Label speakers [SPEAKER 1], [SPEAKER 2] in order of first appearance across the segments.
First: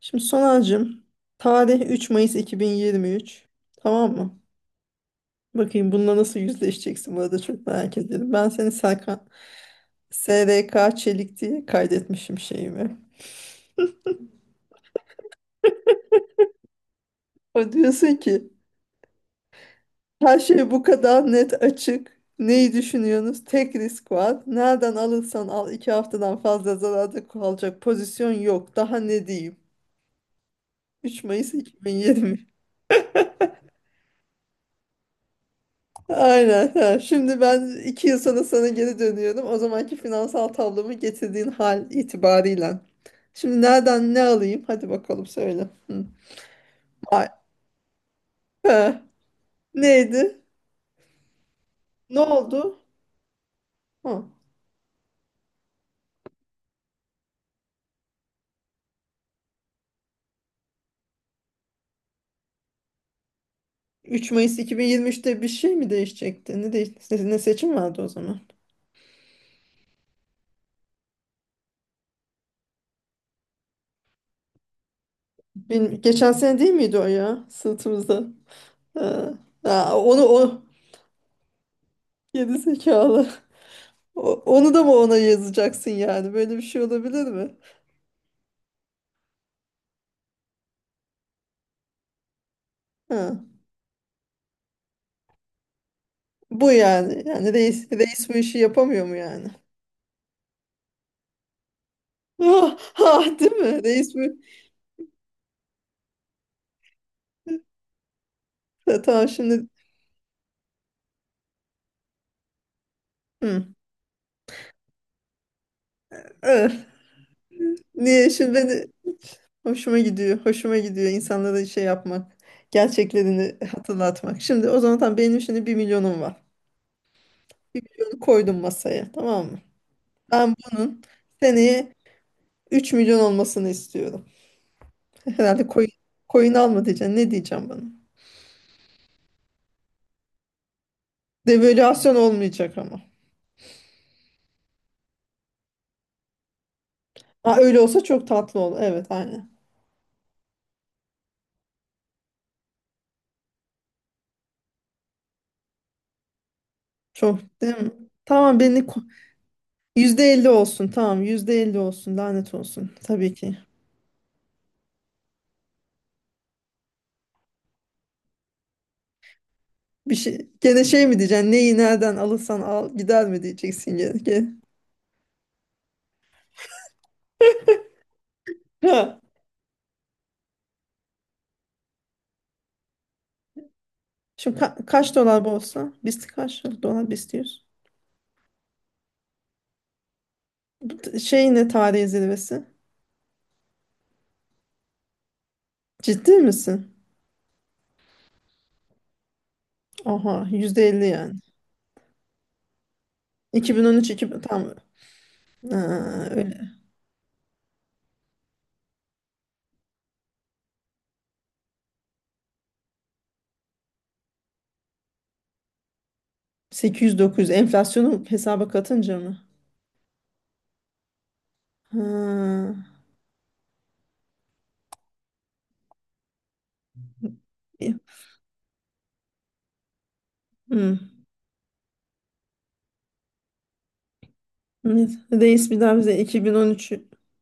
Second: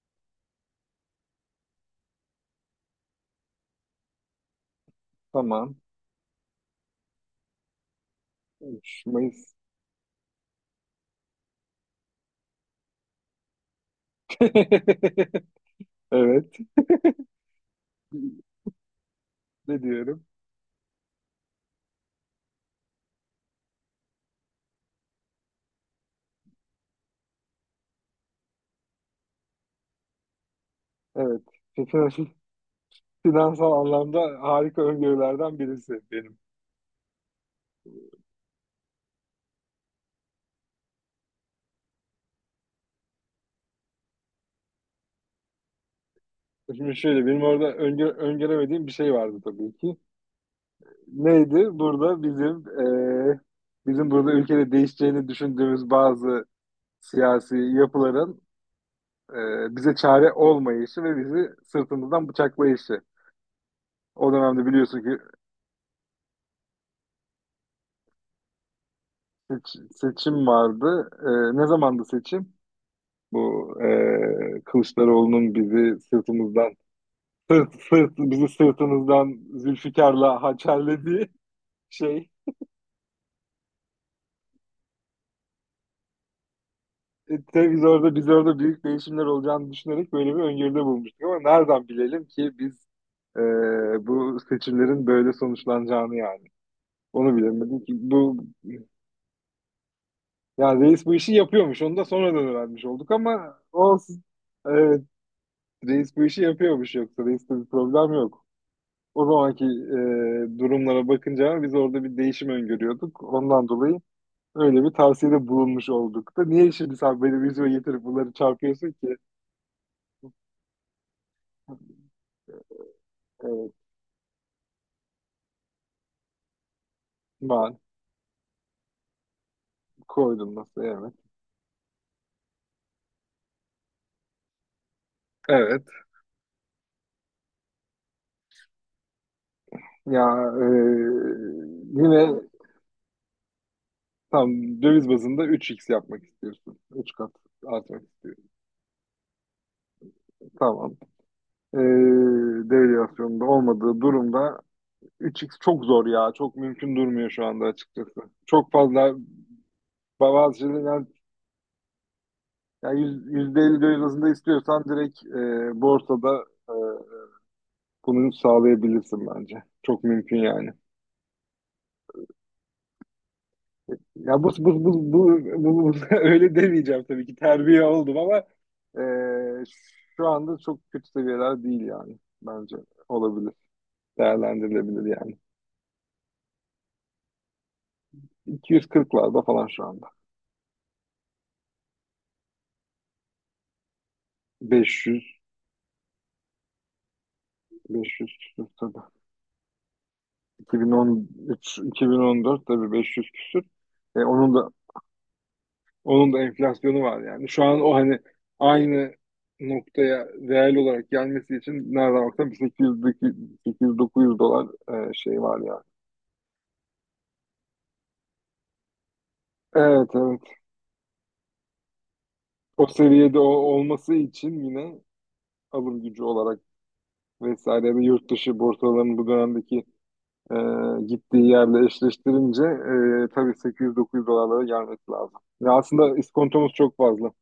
[SPEAKER 1] Şimdi Sonal'cığım tarih 3 Mayıs 2023, tamam mı?
[SPEAKER 2] Tamam.
[SPEAKER 1] Bakayım bununla nasıl yüzleşeceksin, bu arada çok merak ediyorum. Ben seni
[SPEAKER 2] 3
[SPEAKER 1] Serkan
[SPEAKER 2] Mayıs.
[SPEAKER 1] SRK Çelik diye kaydetmişim şeyimi.
[SPEAKER 2] Evet.
[SPEAKER 1] O diyorsun ki
[SPEAKER 2] Ne diyorum?
[SPEAKER 1] her şey bu kadar net, açık. Neyi düşünüyorsunuz? Tek risk var. Nereden alırsan al, 2 haftadan fazla zararda kalacak pozisyon yok. Daha ne diyeyim? 3
[SPEAKER 2] Evet.
[SPEAKER 1] Mayıs iki bin
[SPEAKER 2] Fin-
[SPEAKER 1] yirmi.
[SPEAKER 2] Finansal anlamda harika öngörülerden birisi benim.
[SPEAKER 1] Aynen. Ha. Şimdi ben 2 yıl sonra sana geri dönüyorum. O zamanki finansal tablomu getirdiğin hal itibarıyla. Şimdi nereden ne alayım? Hadi bakalım, söyle. Hı.
[SPEAKER 2] Şimdi şöyle
[SPEAKER 1] Ay,
[SPEAKER 2] benim orada öngöremediğim bir
[SPEAKER 1] he.
[SPEAKER 2] şey vardı tabii ki.
[SPEAKER 1] Neydi?
[SPEAKER 2] Neydi?
[SPEAKER 1] Ne
[SPEAKER 2] Burada bizim
[SPEAKER 1] oldu?
[SPEAKER 2] eee, bizim
[SPEAKER 1] Ha.
[SPEAKER 2] burada ülkede değişeceğini düşündüğümüz bazı siyasi yapıların bize çare olmayışı ve bizi sırtımızdan bıçaklayışı.
[SPEAKER 1] 3
[SPEAKER 2] O
[SPEAKER 1] Mayıs
[SPEAKER 2] dönemde biliyorsun ki
[SPEAKER 1] 2023'te bir şey mi değişecekti? Ne, ne seçim vardı o zaman?
[SPEAKER 2] seçim vardı. Ne zamandı seçim? Bu Kılıçdaroğlu'nun bizi
[SPEAKER 1] Geçen sene değil
[SPEAKER 2] sırtımızdan
[SPEAKER 1] miydi o ya? Sırtımızda.
[SPEAKER 2] bizi
[SPEAKER 1] Ha.
[SPEAKER 2] sırtımızdan
[SPEAKER 1] Ha, onu
[SPEAKER 2] Zülfikar'la
[SPEAKER 1] o
[SPEAKER 2] hançerlediği şey.
[SPEAKER 1] geri zekalı. Onu da mı ona yazacaksın yani? Böyle bir şey olabilir mi?
[SPEAKER 2] E, Biz orada biz orada büyük değişimler olacağını düşünerek böyle bir öngörüde bulmuştuk ama nereden bilelim ki biz e,
[SPEAKER 1] Ha.
[SPEAKER 2] bu seçimlerin böyle sonuçlanacağını yani.
[SPEAKER 1] Bu yani.
[SPEAKER 2] Onu
[SPEAKER 1] Yani
[SPEAKER 2] bilemedim
[SPEAKER 1] reis,
[SPEAKER 2] ki
[SPEAKER 1] reis bu
[SPEAKER 2] bu,
[SPEAKER 1] işi yapamıyor mu yani?
[SPEAKER 2] yani reis bu işi yapıyormuş. Onu da sonradan
[SPEAKER 1] Ah,
[SPEAKER 2] öğrenmiş olduk
[SPEAKER 1] ah, değil
[SPEAKER 2] ama
[SPEAKER 1] mi? Reis bu.
[SPEAKER 2] olsun. Evet, reis bu işi yapıyormuş, yoksa reiste bir problem yok.
[SPEAKER 1] Ta-
[SPEAKER 2] O
[SPEAKER 1] Tamam
[SPEAKER 2] zamanki
[SPEAKER 1] şimdi.
[SPEAKER 2] durumlara bakınca biz orada bir değişim öngörüyorduk.
[SPEAKER 1] Hı.
[SPEAKER 2] Ondan dolayı öyle bir tavsiyede bulunmuş olduk da. Niye
[SPEAKER 1] Eh,
[SPEAKER 2] şimdi sen benim yüzüme getirip
[SPEAKER 1] Niye
[SPEAKER 2] bunları
[SPEAKER 1] şimdi beni
[SPEAKER 2] çarpıyorsun ki?
[SPEAKER 1] hoşuma gidiyor. Hoşuma gidiyor insanlara şey yapmak. Gerçeklerini
[SPEAKER 2] Evet,
[SPEAKER 1] hatırlatmak. Şimdi o zaman tamam, benim şimdi 1 milyonum var.
[SPEAKER 2] ben
[SPEAKER 1] 1 milyonu koydum masaya, tamam mı?
[SPEAKER 2] koydum,
[SPEAKER 1] Ben
[SPEAKER 2] nasıl,
[SPEAKER 1] bunun
[SPEAKER 2] evet.
[SPEAKER 1] seneye 3 milyon olmasını istiyorum. Herhalde
[SPEAKER 2] Evet.
[SPEAKER 1] coin alma diyeceksin. Ne diyeceğim bana?
[SPEAKER 2] Ya e,
[SPEAKER 1] Devalüasyon
[SPEAKER 2] yine
[SPEAKER 1] olmayacak ama.
[SPEAKER 2] tam döviz bazında üç x yapmak istiyorsun. 3 kat
[SPEAKER 1] Ha, öyle olsa
[SPEAKER 2] artmak
[SPEAKER 1] çok
[SPEAKER 2] istiyorsun.
[SPEAKER 1] tatlı olur. Evet, aynen.
[SPEAKER 2] Tamam. E, Devalüasyonda olmadığı durumda üç x çok zor ya. Çok mümkün durmuyor
[SPEAKER 1] Çok
[SPEAKER 2] şu anda
[SPEAKER 1] değil mi?
[SPEAKER 2] açıkçası.
[SPEAKER 1] Tamam,
[SPEAKER 2] Çok fazla
[SPEAKER 1] %50
[SPEAKER 2] bazı
[SPEAKER 1] olsun,
[SPEAKER 2] şeyler.
[SPEAKER 1] tamam, %50 olsun, lanet olsun
[SPEAKER 2] Yani
[SPEAKER 1] tabii ki.
[SPEAKER 2] %50 dövizinde istiyorsan direkt borsada e, bunu sağlayabilirsin bence. Çok
[SPEAKER 1] Bir
[SPEAKER 2] mümkün
[SPEAKER 1] şey
[SPEAKER 2] yani.
[SPEAKER 1] gene şey mi diyeceksin, neyi nereden alırsan al gider mi diyeceksin gene.
[SPEAKER 2] Ya bu,
[SPEAKER 1] Gene.
[SPEAKER 2] bu, bu, bu, bu- bu- öyle demeyeceğim tabii ki, terbiye oldum, ama
[SPEAKER 1] Ha.
[SPEAKER 2] e, şu anda çok kötü seviyeler değil yani, bence olabilir.
[SPEAKER 1] Şimdi ka-
[SPEAKER 2] Değerlendirilebilir
[SPEAKER 1] kaç
[SPEAKER 2] yani.
[SPEAKER 1] dolar bu olsa? Biz kaç dolar biz diyoruz.
[SPEAKER 2] 240'larda falan şu anda.
[SPEAKER 1] Şey, ne, tarihi zirvesi?
[SPEAKER 2] 500,
[SPEAKER 1] Ciddi misin?
[SPEAKER 2] 500 küsür tabii.
[SPEAKER 1] Aha, %50 yani.
[SPEAKER 2] 2013, 2014 tabii 500 küsür.
[SPEAKER 1] 2013,
[SPEAKER 2] E,
[SPEAKER 1] 2000,
[SPEAKER 2] onun da
[SPEAKER 1] tamam. Ha,
[SPEAKER 2] Onun da
[SPEAKER 1] öyle.
[SPEAKER 2] enflasyonu var yani. Şu an o, hani, aynı noktaya reel olarak gelmesi için nereden baksan bir 800-900 dolar şey var yani.
[SPEAKER 1] 800-900 enflasyonu hesaba katınca mı?
[SPEAKER 2] Evet, evet.
[SPEAKER 1] Ha.
[SPEAKER 2] O seviyede olması için yine alım gücü olarak vesaire, ya
[SPEAKER 1] İyi.
[SPEAKER 2] da yurt dışı borsalarının bu dönemdeki e,
[SPEAKER 1] Hmm.
[SPEAKER 2] gittiği yerle eşleştirince tabii 800-900 dolarlara gelmesi lazım.
[SPEAKER 1] Reis
[SPEAKER 2] Ya
[SPEAKER 1] bir daha bize
[SPEAKER 2] aslında iskontomuz çok
[SPEAKER 1] 2013'ü
[SPEAKER 2] fazla.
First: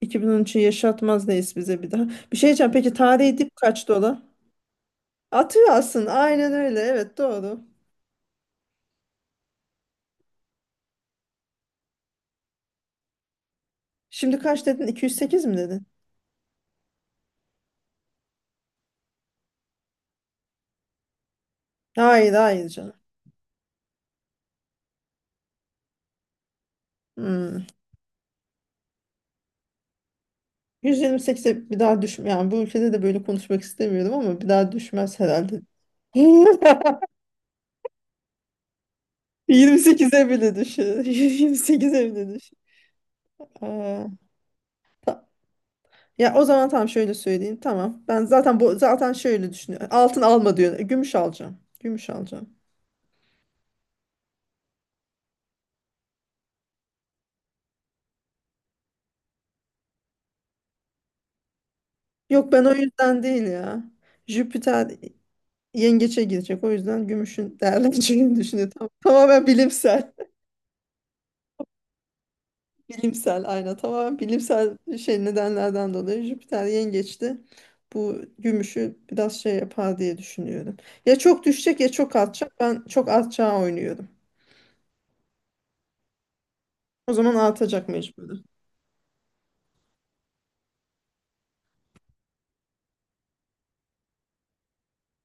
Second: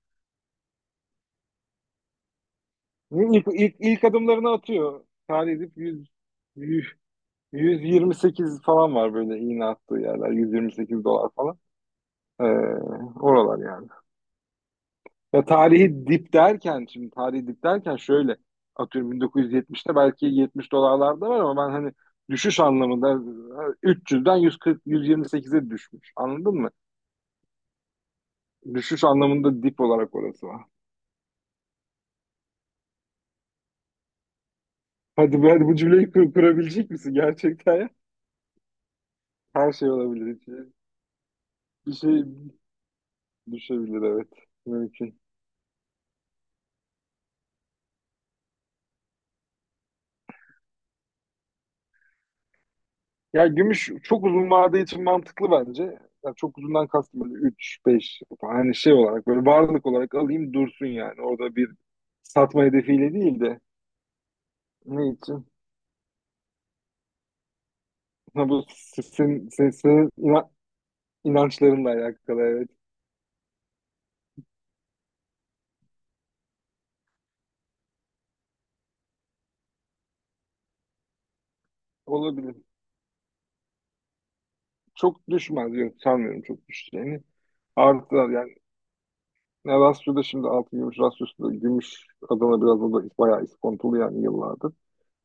[SPEAKER 1] 2013'ü yaşatmaz, neyiz bize bir daha. Bir şey diyeceğim. Peki, tarihi dip kaç
[SPEAKER 2] İlk
[SPEAKER 1] dolar?
[SPEAKER 2] adımlarını atıyor. Tarih
[SPEAKER 1] Atıyor
[SPEAKER 2] edip 100,
[SPEAKER 1] aslında. Aynen öyle. Evet, doğru.
[SPEAKER 2] 128 falan var, böyle iğne attığı yerler. 128 dolar falan. Ee, Oralar yani.
[SPEAKER 1] Şimdi kaç dedin? 208
[SPEAKER 2] Ya
[SPEAKER 1] mi dedin?
[SPEAKER 2] tarihi dip derken, şimdi tarihi dip derken şöyle atıyorum 1970'te belki 70 dolarlarda var, ama ben hani
[SPEAKER 1] Hayır,
[SPEAKER 2] düşüş
[SPEAKER 1] hayır, canım.
[SPEAKER 2] anlamında 300'den 140 128'e düşmüş. Anladın mı?
[SPEAKER 1] Hmm.
[SPEAKER 2] Düşüş anlamında dip olarak orası var.
[SPEAKER 1] 128'e bir daha düşme. Yani bu ülkede de böyle konuşmak istemiyorum ama bir daha düşmez
[SPEAKER 2] Hadi,
[SPEAKER 1] herhalde.
[SPEAKER 2] hadi bu cümleyi kurabilecek misin gerçekten ya? Her şey
[SPEAKER 1] 28'e bile
[SPEAKER 2] olabilir.
[SPEAKER 1] düşer.
[SPEAKER 2] Bir
[SPEAKER 1] 28'e
[SPEAKER 2] şey
[SPEAKER 1] bile düşer.
[SPEAKER 2] düşebilir,
[SPEAKER 1] Aa,
[SPEAKER 2] evet. Mümkün.
[SPEAKER 1] ta- ya o zaman tamam, şöyle söyleyeyim. Tamam. Ben zaten, bu zaten şöyle düşünüyorum. Altın alma diyor. Gümüş alacağım. Gümüş alacağım.
[SPEAKER 2] Ya gümüş çok uzun vade için mantıklı bence. Ya çok uzundan kastım böyle 3 beş, hani, şey olarak, böyle varlık olarak alayım dursun yani. Orada bir
[SPEAKER 1] Yok,
[SPEAKER 2] satma
[SPEAKER 1] ben o
[SPEAKER 2] hedefiyle
[SPEAKER 1] yüzden
[SPEAKER 2] değil
[SPEAKER 1] değil
[SPEAKER 2] de
[SPEAKER 1] ya. Jüpiter
[SPEAKER 2] ne için?
[SPEAKER 1] yengeçe girecek. O yüzden gümüşün değerleneceğini
[SPEAKER 2] Ha, bu
[SPEAKER 1] düşünüyor. Tamamen
[SPEAKER 2] sizin
[SPEAKER 1] bilimsel.
[SPEAKER 2] inançlarınla alakalı, evet.
[SPEAKER 1] Bilimsel, aynen. Tamamen bilimsel şey nedenlerden dolayı Jüpiter yengeçti. Bu gümüşü biraz şey yapar diye düşünüyorum. Ya çok düşecek ya çok artacak.
[SPEAKER 2] Olabilir.
[SPEAKER 1] Ben çok artacağı oynuyorum.
[SPEAKER 2] Çok düşmez. Yok, sanmıyorum çok
[SPEAKER 1] O
[SPEAKER 2] düşeceğini.
[SPEAKER 1] zaman artacak
[SPEAKER 2] Artılar
[SPEAKER 1] mecburen.
[SPEAKER 2] yani. Ne, Rasyo'da şimdi altın gümüş, Rasyo'su da gümüş Adana, biraz o da bayağı iskontolu yani yıllardır.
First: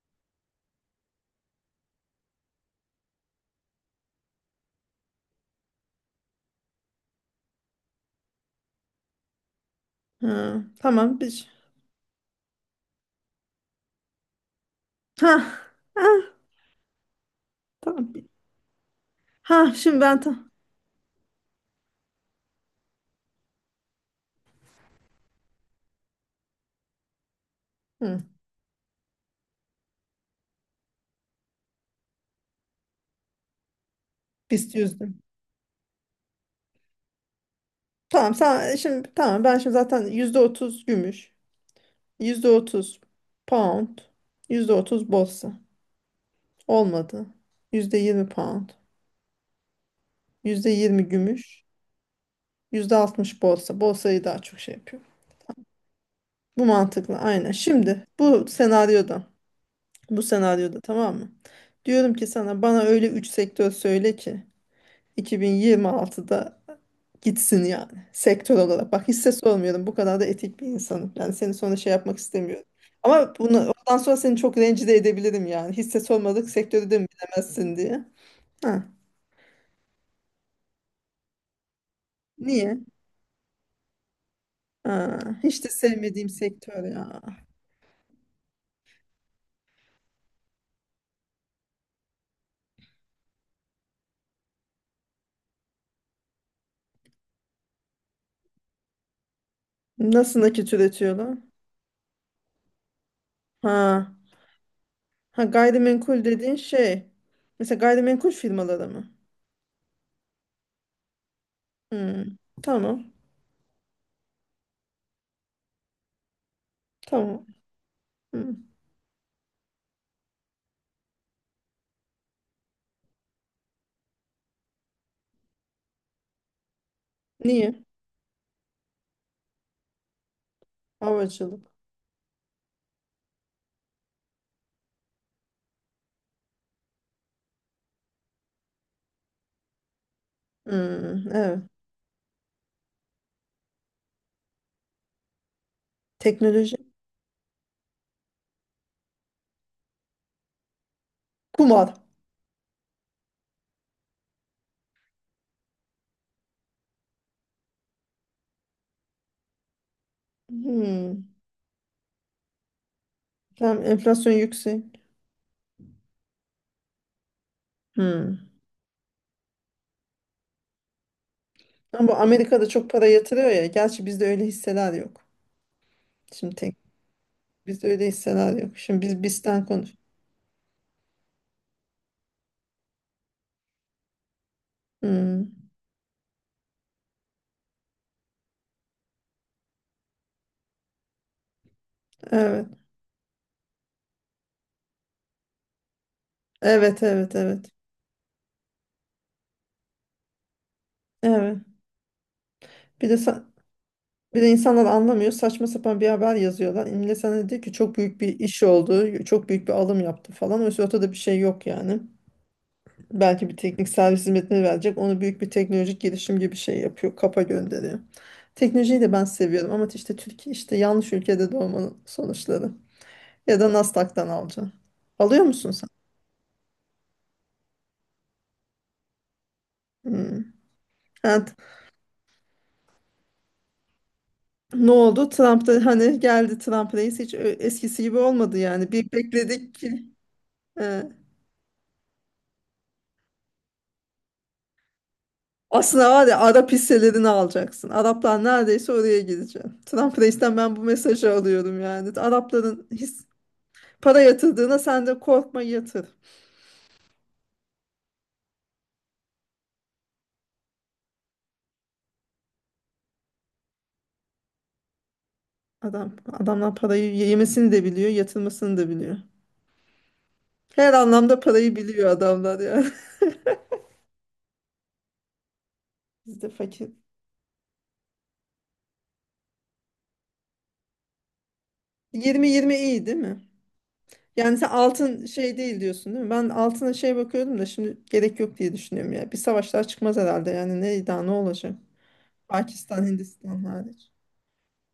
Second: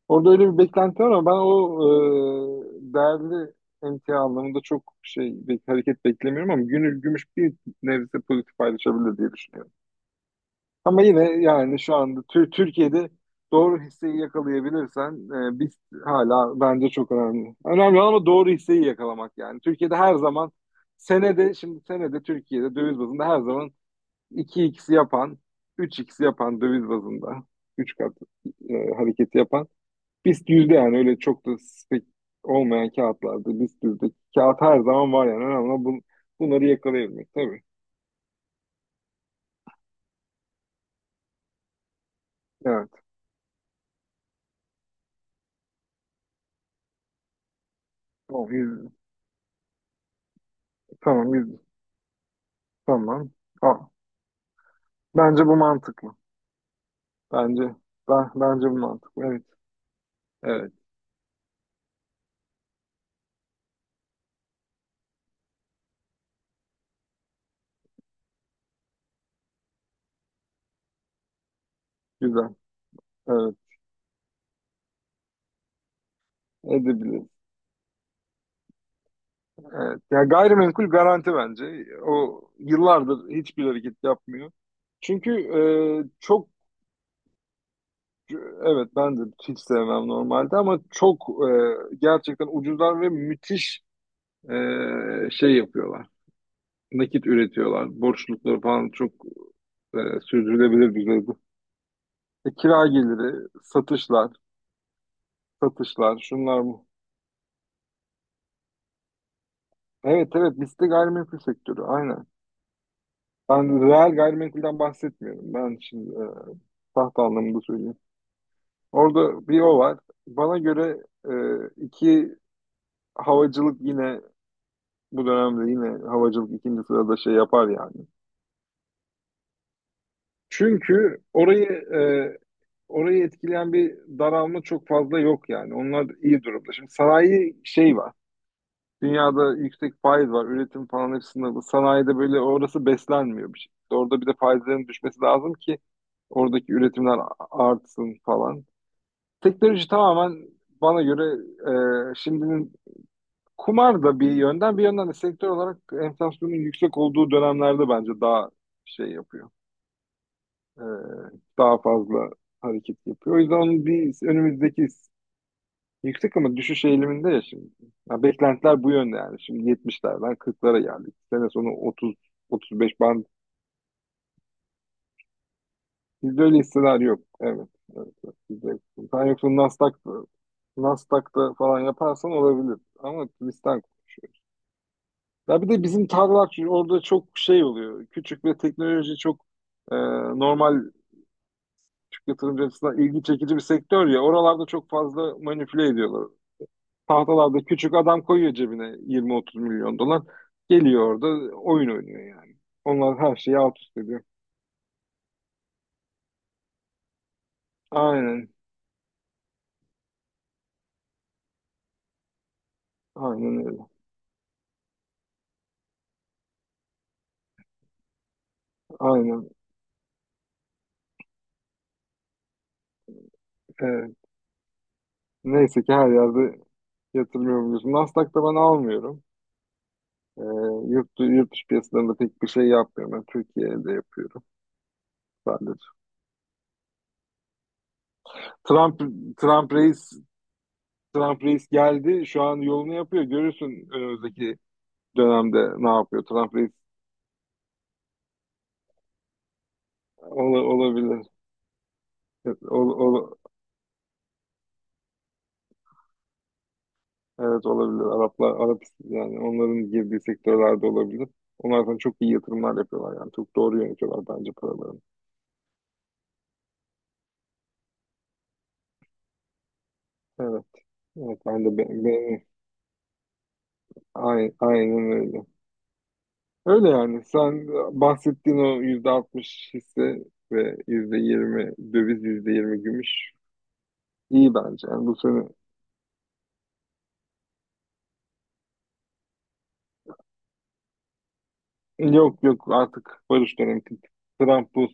[SPEAKER 2] Orada öyle bir beklenti var, ama ben o değerli emtia anlamında çok şey, bir hareket beklemiyorum, ama günü gümüş bir nebze pozitif paylaşabilir diye düşünüyorum.
[SPEAKER 1] Ha,
[SPEAKER 2] Ama
[SPEAKER 1] tamam
[SPEAKER 2] yine
[SPEAKER 1] biz.
[SPEAKER 2] yani şu anda Türkiye'de doğru hisseyi yakalayabilirsen,
[SPEAKER 1] Ha,
[SPEAKER 2] biz
[SPEAKER 1] ha,
[SPEAKER 2] hala bence çok önemli. Önemli olan
[SPEAKER 1] tamam.
[SPEAKER 2] ama doğru hisseyi yakalamak yani.
[SPEAKER 1] Ha,
[SPEAKER 2] Türkiye'de
[SPEAKER 1] şimdi
[SPEAKER 2] her
[SPEAKER 1] ben tam.
[SPEAKER 2] zaman senede, şimdi senede Türkiye'de döviz bazında her zaman iki x yapan, üç x yapan, döviz bazında 3 kat
[SPEAKER 1] Hı,
[SPEAKER 2] hareketi yapan BIST yüzde yani, öyle çok da spek olmayan kağıtlarda BIST yüzde kağıt
[SPEAKER 1] biz
[SPEAKER 2] her
[SPEAKER 1] yüzdük.
[SPEAKER 2] zaman var yani, önemli olan bunları yakalayabilmek tabii.
[SPEAKER 1] Tamam, sen şimdi, tamam ben şimdi zaten %30 gümüş, yüzde
[SPEAKER 2] Evet.
[SPEAKER 1] otuz pound, %30 borsa. Olmadı. %20
[SPEAKER 2] Tamam,
[SPEAKER 1] pound,
[SPEAKER 2] yüzde.
[SPEAKER 1] %20
[SPEAKER 2] Tamam, yüzde.
[SPEAKER 1] gümüş, yüzde
[SPEAKER 2] Tamam.
[SPEAKER 1] altmış borsa.
[SPEAKER 2] Tamam.
[SPEAKER 1] Borsayı daha çok şey yapıyor.
[SPEAKER 2] Bence bu mantıklı.
[SPEAKER 1] Bu mantıklı, aynen.
[SPEAKER 2] Bence
[SPEAKER 1] Şimdi
[SPEAKER 2] ben,
[SPEAKER 1] bu
[SPEAKER 2] bence bu mantıklı.
[SPEAKER 1] senaryoda,
[SPEAKER 2] Evet.
[SPEAKER 1] bu
[SPEAKER 2] Evet.
[SPEAKER 1] senaryoda tamam mı? Diyorum ki sana, bana öyle 3 sektör söyle ki 2026'da gitsin yani, sektör olarak. Bak, hisse sormuyorum, bu kadar da etik bir insanım. Yani seni sonra şey yapmak
[SPEAKER 2] Güzel.
[SPEAKER 1] istemiyorum. Ama
[SPEAKER 2] Evet.
[SPEAKER 1] bunu ondan sonra seni çok rencide edebilirim yani. Hisse sormadık, sektörü de mi
[SPEAKER 2] Edebiliriz.
[SPEAKER 1] bilemezsin diye. Ha,
[SPEAKER 2] Evet. Ya gayrimenkul garanti bence. O
[SPEAKER 1] niye?
[SPEAKER 2] yıllardır hiçbir hareket yapmıyor.
[SPEAKER 1] Ha,
[SPEAKER 2] Çünkü
[SPEAKER 1] hiç de sevmediğim
[SPEAKER 2] çok,
[SPEAKER 1] sektör ya.
[SPEAKER 2] evet, ben de hiç sevmem normalde, ama çok gerçekten ucuzlar ve müthiş şey yapıyorlar. Nakit üretiyorlar. Borçlulukları falan çok
[SPEAKER 1] Nasıl nakit
[SPEAKER 2] sürdürülebilir düzeyde.
[SPEAKER 1] üretiyorlar?
[SPEAKER 2] Kira geliri,
[SPEAKER 1] Ha,
[SPEAKER 2] satışlar,
[SPEAKER 1] ha, gayrimenkul dediğin
[SPEAKER 2] şunlar bu.
[SPEAKER 1] şey. Mesela gayrimenkul firmaları mı?
[SPEAKER 2] Evet, evet, liste gayrimenkul sektörü
[SPEAKER 1] Hmm,
[SPEAKER 2] aynen.
[SPEAKER 1] tamam.
[SPEAKER 2] Ben reel gayrimenkulden bahsetmiyorum. Ben şimdi tahta
[SPEAKER 1] Tamam.
[SPEAKER 2] anlamında söyleyeyim.
[SPEAKER 1] Hmm.
[SPEAKER 2] Orada bir o var. Bana göre e, iki, havacılık yine bu dönemde, yine havacılık ikinci sırada şey yapar
[SPEAKER 1] Niye?
[SPEAKER 2] yani. Çünkü
[SPEAKER 1] Havacılık.
[SPEAKER 2] orayı etkileyen bir daralma çok fazla yok yani. Onlar iyi durumda. Şimdi sanayi şey var. Dünyada yüksek faiz var. Üretim falan hep
[SPEAKER 1] Hmm, evet.
[SPEAKER 2] sınırlı. Sanayide böyle orası beslenmiyor bir şekilde. Orada bir de faizlerin düşmesi lazım ki oradaki
[SPEAKER 1] Teknoloji.
[SPEAKER 2] üretimler artsın falan. Teknoloji tamamen bana göre
[SPEAKER 1] Kumar.
[SPEAKER 2] şimdinin, kumar da bir yönden, de sektör olarak enflasyonun yüksek olduğu dönemlerde bence daha şey yapıyor. E,
[SPEAKER 1] Hmm.
[SPEAKER 2] Daha fazla hareket yapıyor. O yüzden
[SPEAKER 1] Tamam,
[SPEAKER 2] onun bir
[SPEAKER 1] enflasyon yüksek.
[SPEAKER 2] önümüzdeki... Yüksek ama düşüş eğiliminde ya şimdi. Ya
[SPEAKER 1] Hmm.
[SPEAKER 2] beklentiler bu yönde yani. Şimdi yetmişlerden kırklara geldik. Sene sonu
[SPEAKER 1] Ama
[SPEAKER 2] 30
[SPEAKER 1] Amerika'da
[SPEAKER 2] otuz
[SPEAKER 1] çok
[SPEAKER 2] beş
[SPEAKER 1] para
[SPEAKER 2] band.
[SPEAKER 1] yatırıyor ya. Gerçi bizde öyle hisseler yok.
[SPEAKER 2] Bizde
[SPEAKER 1] Şimdi
[SPEAKER 2] öyle
[SPEAKER 1] tek
[SPEAKER 2] hisseler yok. Evet,
[SPEAKER 1] bizde öyle
[SPEAKER 2] evet, evet.
[SPEAKER 1] hisseler
[SPEAKER 2] Bizde
[SPEAKER 1] yok.
[SPEAKER 2] yok.
[SPEAKER 1] Şimdi biz
[SPEAKER 2] Sen yoksa
[SPEAKER 1] bizden konuş.
[SPEAKER 2] Nasdaq'ta falan yaparsan olabilir. Ama bizden konuşuyoruz. Ya
[SPEAKER 1] Hmm.
[SPEAKER 2] bir de bizim tarlalar, çünkü orada çok şey oluyor. Küçük ve teknoloji çok e, normal Türk yatırımcı
[SPEAKER 1] Evet.
[SPEAKER 2] açısından ilgi çekici bir sektör ya. Oralarda çok fazla manipüle ediyorlar.
[SPEAKER 1] Evet, evet,
[SPEAKER 2] Tahtalarda
[SPEAKER 1] evet.
[SPEAKER 2] küçük adam koyuyor cebine 20-30 milyon dolar. Geliyor orada
[SPEAKER 1] Evet.
[SPEAKER 2] oyun oynuyor yani.
[SPEAKER 1] Bir de
[SPEAKER 2] Onlar her
[SPEAKER 1] sa-
[SPEAKER 2] şeyi alt üst ediyor.
[SPEAKER 1] Bir de insanlar anlamıyor. Saçma sapan bir haber yazıyorlar. İmle sana diyor ki çok büyük bir
[SPEAKER 2] Aynen.
[SPEAKER 1] iş oldu. Çok büyük bir alım yaptı falan. Oysa ortada bir şey yok yani. Belki bir
[SPEAKER 2] Aynen öyle.
[SPEAKER 1] teknik servis hizmetine verecek. Onu büyük bir teknolojik gelişim gibi bir şey yapıyor. Kapa gönderiyor. Teknolojiyi de ben
[SPEAKER 2] Aynen.
[SPEAKER 1] seviyorum ama işte Türkiye, işte yanlış ülkede doğmanın sonuçları. Ya da
[SPEAKER 2] Evet.
[SPEAKER 1] Nasdaq'tan alacağım. Alıyor musun
[SPEAKER 2] Neyse
[SPEAKER 1] sen?
[SPEAKER 2] ki her yerde yatırmıyor, biliyorsun. Nasdaq'ta ben almıyorum.
[SPEAKER 1] Hmm.
[SPEAKER 2] Ee,
[SPEAKER 1] Ha,
[SPEAKER 2] Yurt dışı piyasalarında pek bir şey yapmıyorum. Ben Türkiye'de yapıyorum
[SPEAKER 1] ne oldu? Trump da
[SPEAKER 2] sadece.
[SPEAKER 1] hani geldi, Trump reis hiç eskisi gibi olmadı yani.
[SPEAKER 2] Trump,
[SPEAKER 1] Bir
[SPEAKER 2] Trump
[SPEAKER 1] bekledik ki.
[SPEAKER 2] reis,
[SPEAKER 1] e,
[SPEAKER 2] Trump reis geldi. Şu an yolunu yapıyor. Görürsün önümüzdeki dönemde ne
[SPEAKER 1] Aslında
[SPEAKER 2] yapıyor.
[SPEAKER 1] var ya,
[SPEAKER 2] Trump
[SPEAKER 1] Arap
[SPEAKER 2] reis.
[SPEAKER 1] hisselerini alacaksın. Araplar neredeyse oraya gidecek. Trump reisten ben bu
[SPEAKER 2] Olabilir.
[SPEAKER 1] mesajı alıyorum yani. Arapların
[SPEAKER 2] Ol, ol,
[SPEAKER 1] para yatırdığına sen de korkma, yatır.
[SPEAKER 2] Evet, olabilir. Arap yani, onların girdiği sektörlerde olabilir. Onlar zaten çok iyi yatırımlar yapıyorlar yani. Çok doğru yönetiyorlar bence paralarını.
[SPEAKER 1] Adamlar parayı yemesini de biliyor, yatırmasını da biliyor.
[SPEAKER 2] Evet.
[SPEAKER 1] Her anlamda
[SPEAKER 2] Evet, ben
[SPEAKER 1] parayı
[SPEAKER 2] de,
[SPEAKER 1] biliyor adamlar yani.
[SPEAKER 2] aynen öyle.
[SPEAKER 1] Biz de
[SPEAKER 2] Öyle
[SPEAKER 1] fakir.
[SPEAKER 2] yani. Sen bahsettiğin o %60 hisse ve %20 döviz, yüzde
[SPEAKER 1] 20-20
[SPEAKER 2] yirmi
[SPEAKER 1] iyi değil
[SPEAKER 2] gümüş
[SPEAKER 1] mi?
[SPEAKER 2] iyi
[SPEAKER 1] Yani sen
[SPEAKER 2] bence. Yani bu
[SPEAKER 1] altın,
[SPEAKER 2] sene,
[SPEAKER 1] şey, değil diyorsun, değil mi? Ben altına şey bakıyordum da şimdi gerek yok diye düşünüyorum ya. Bir savaşlar çıkmaz herhalde yani, ne daha ne olacak?
[SPEAKER 2] yok yok,
[SPEAKER 1] Pakistan,
[SPEAKER 2] artık barış
[SPEAKER 1] Hindistan
[SPEAKER 2] dönemi.
[SPEAKER 1] hariç.
[SPEAKER 2] Trump bu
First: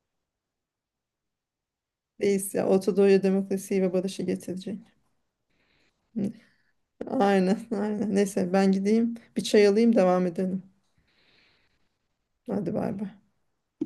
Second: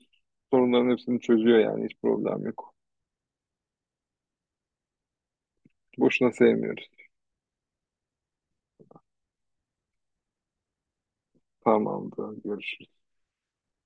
[SPEAKER 2] sorunların hepsini çözüyor yani, hiç problem
[SPEAKER 1] Reis ya
[SPEAKER 2] yok.
[SPEAKER 1] Orta Doğu'ya demokrasiyi ve barışı getirecek. Hı.
[SPEAKER 2] Boşuna sevmiyoruz.
[SPEAKER 1] Aynen, aynen. Neyse ben gideyim, bir çay alayım, devam edelim.
[SPEAKER 2] Tamamdır.
[SPEAKER 1] Hadi,
[SPEAKER 2] Görüşürüz.
[SPEAKER 1] bay bay.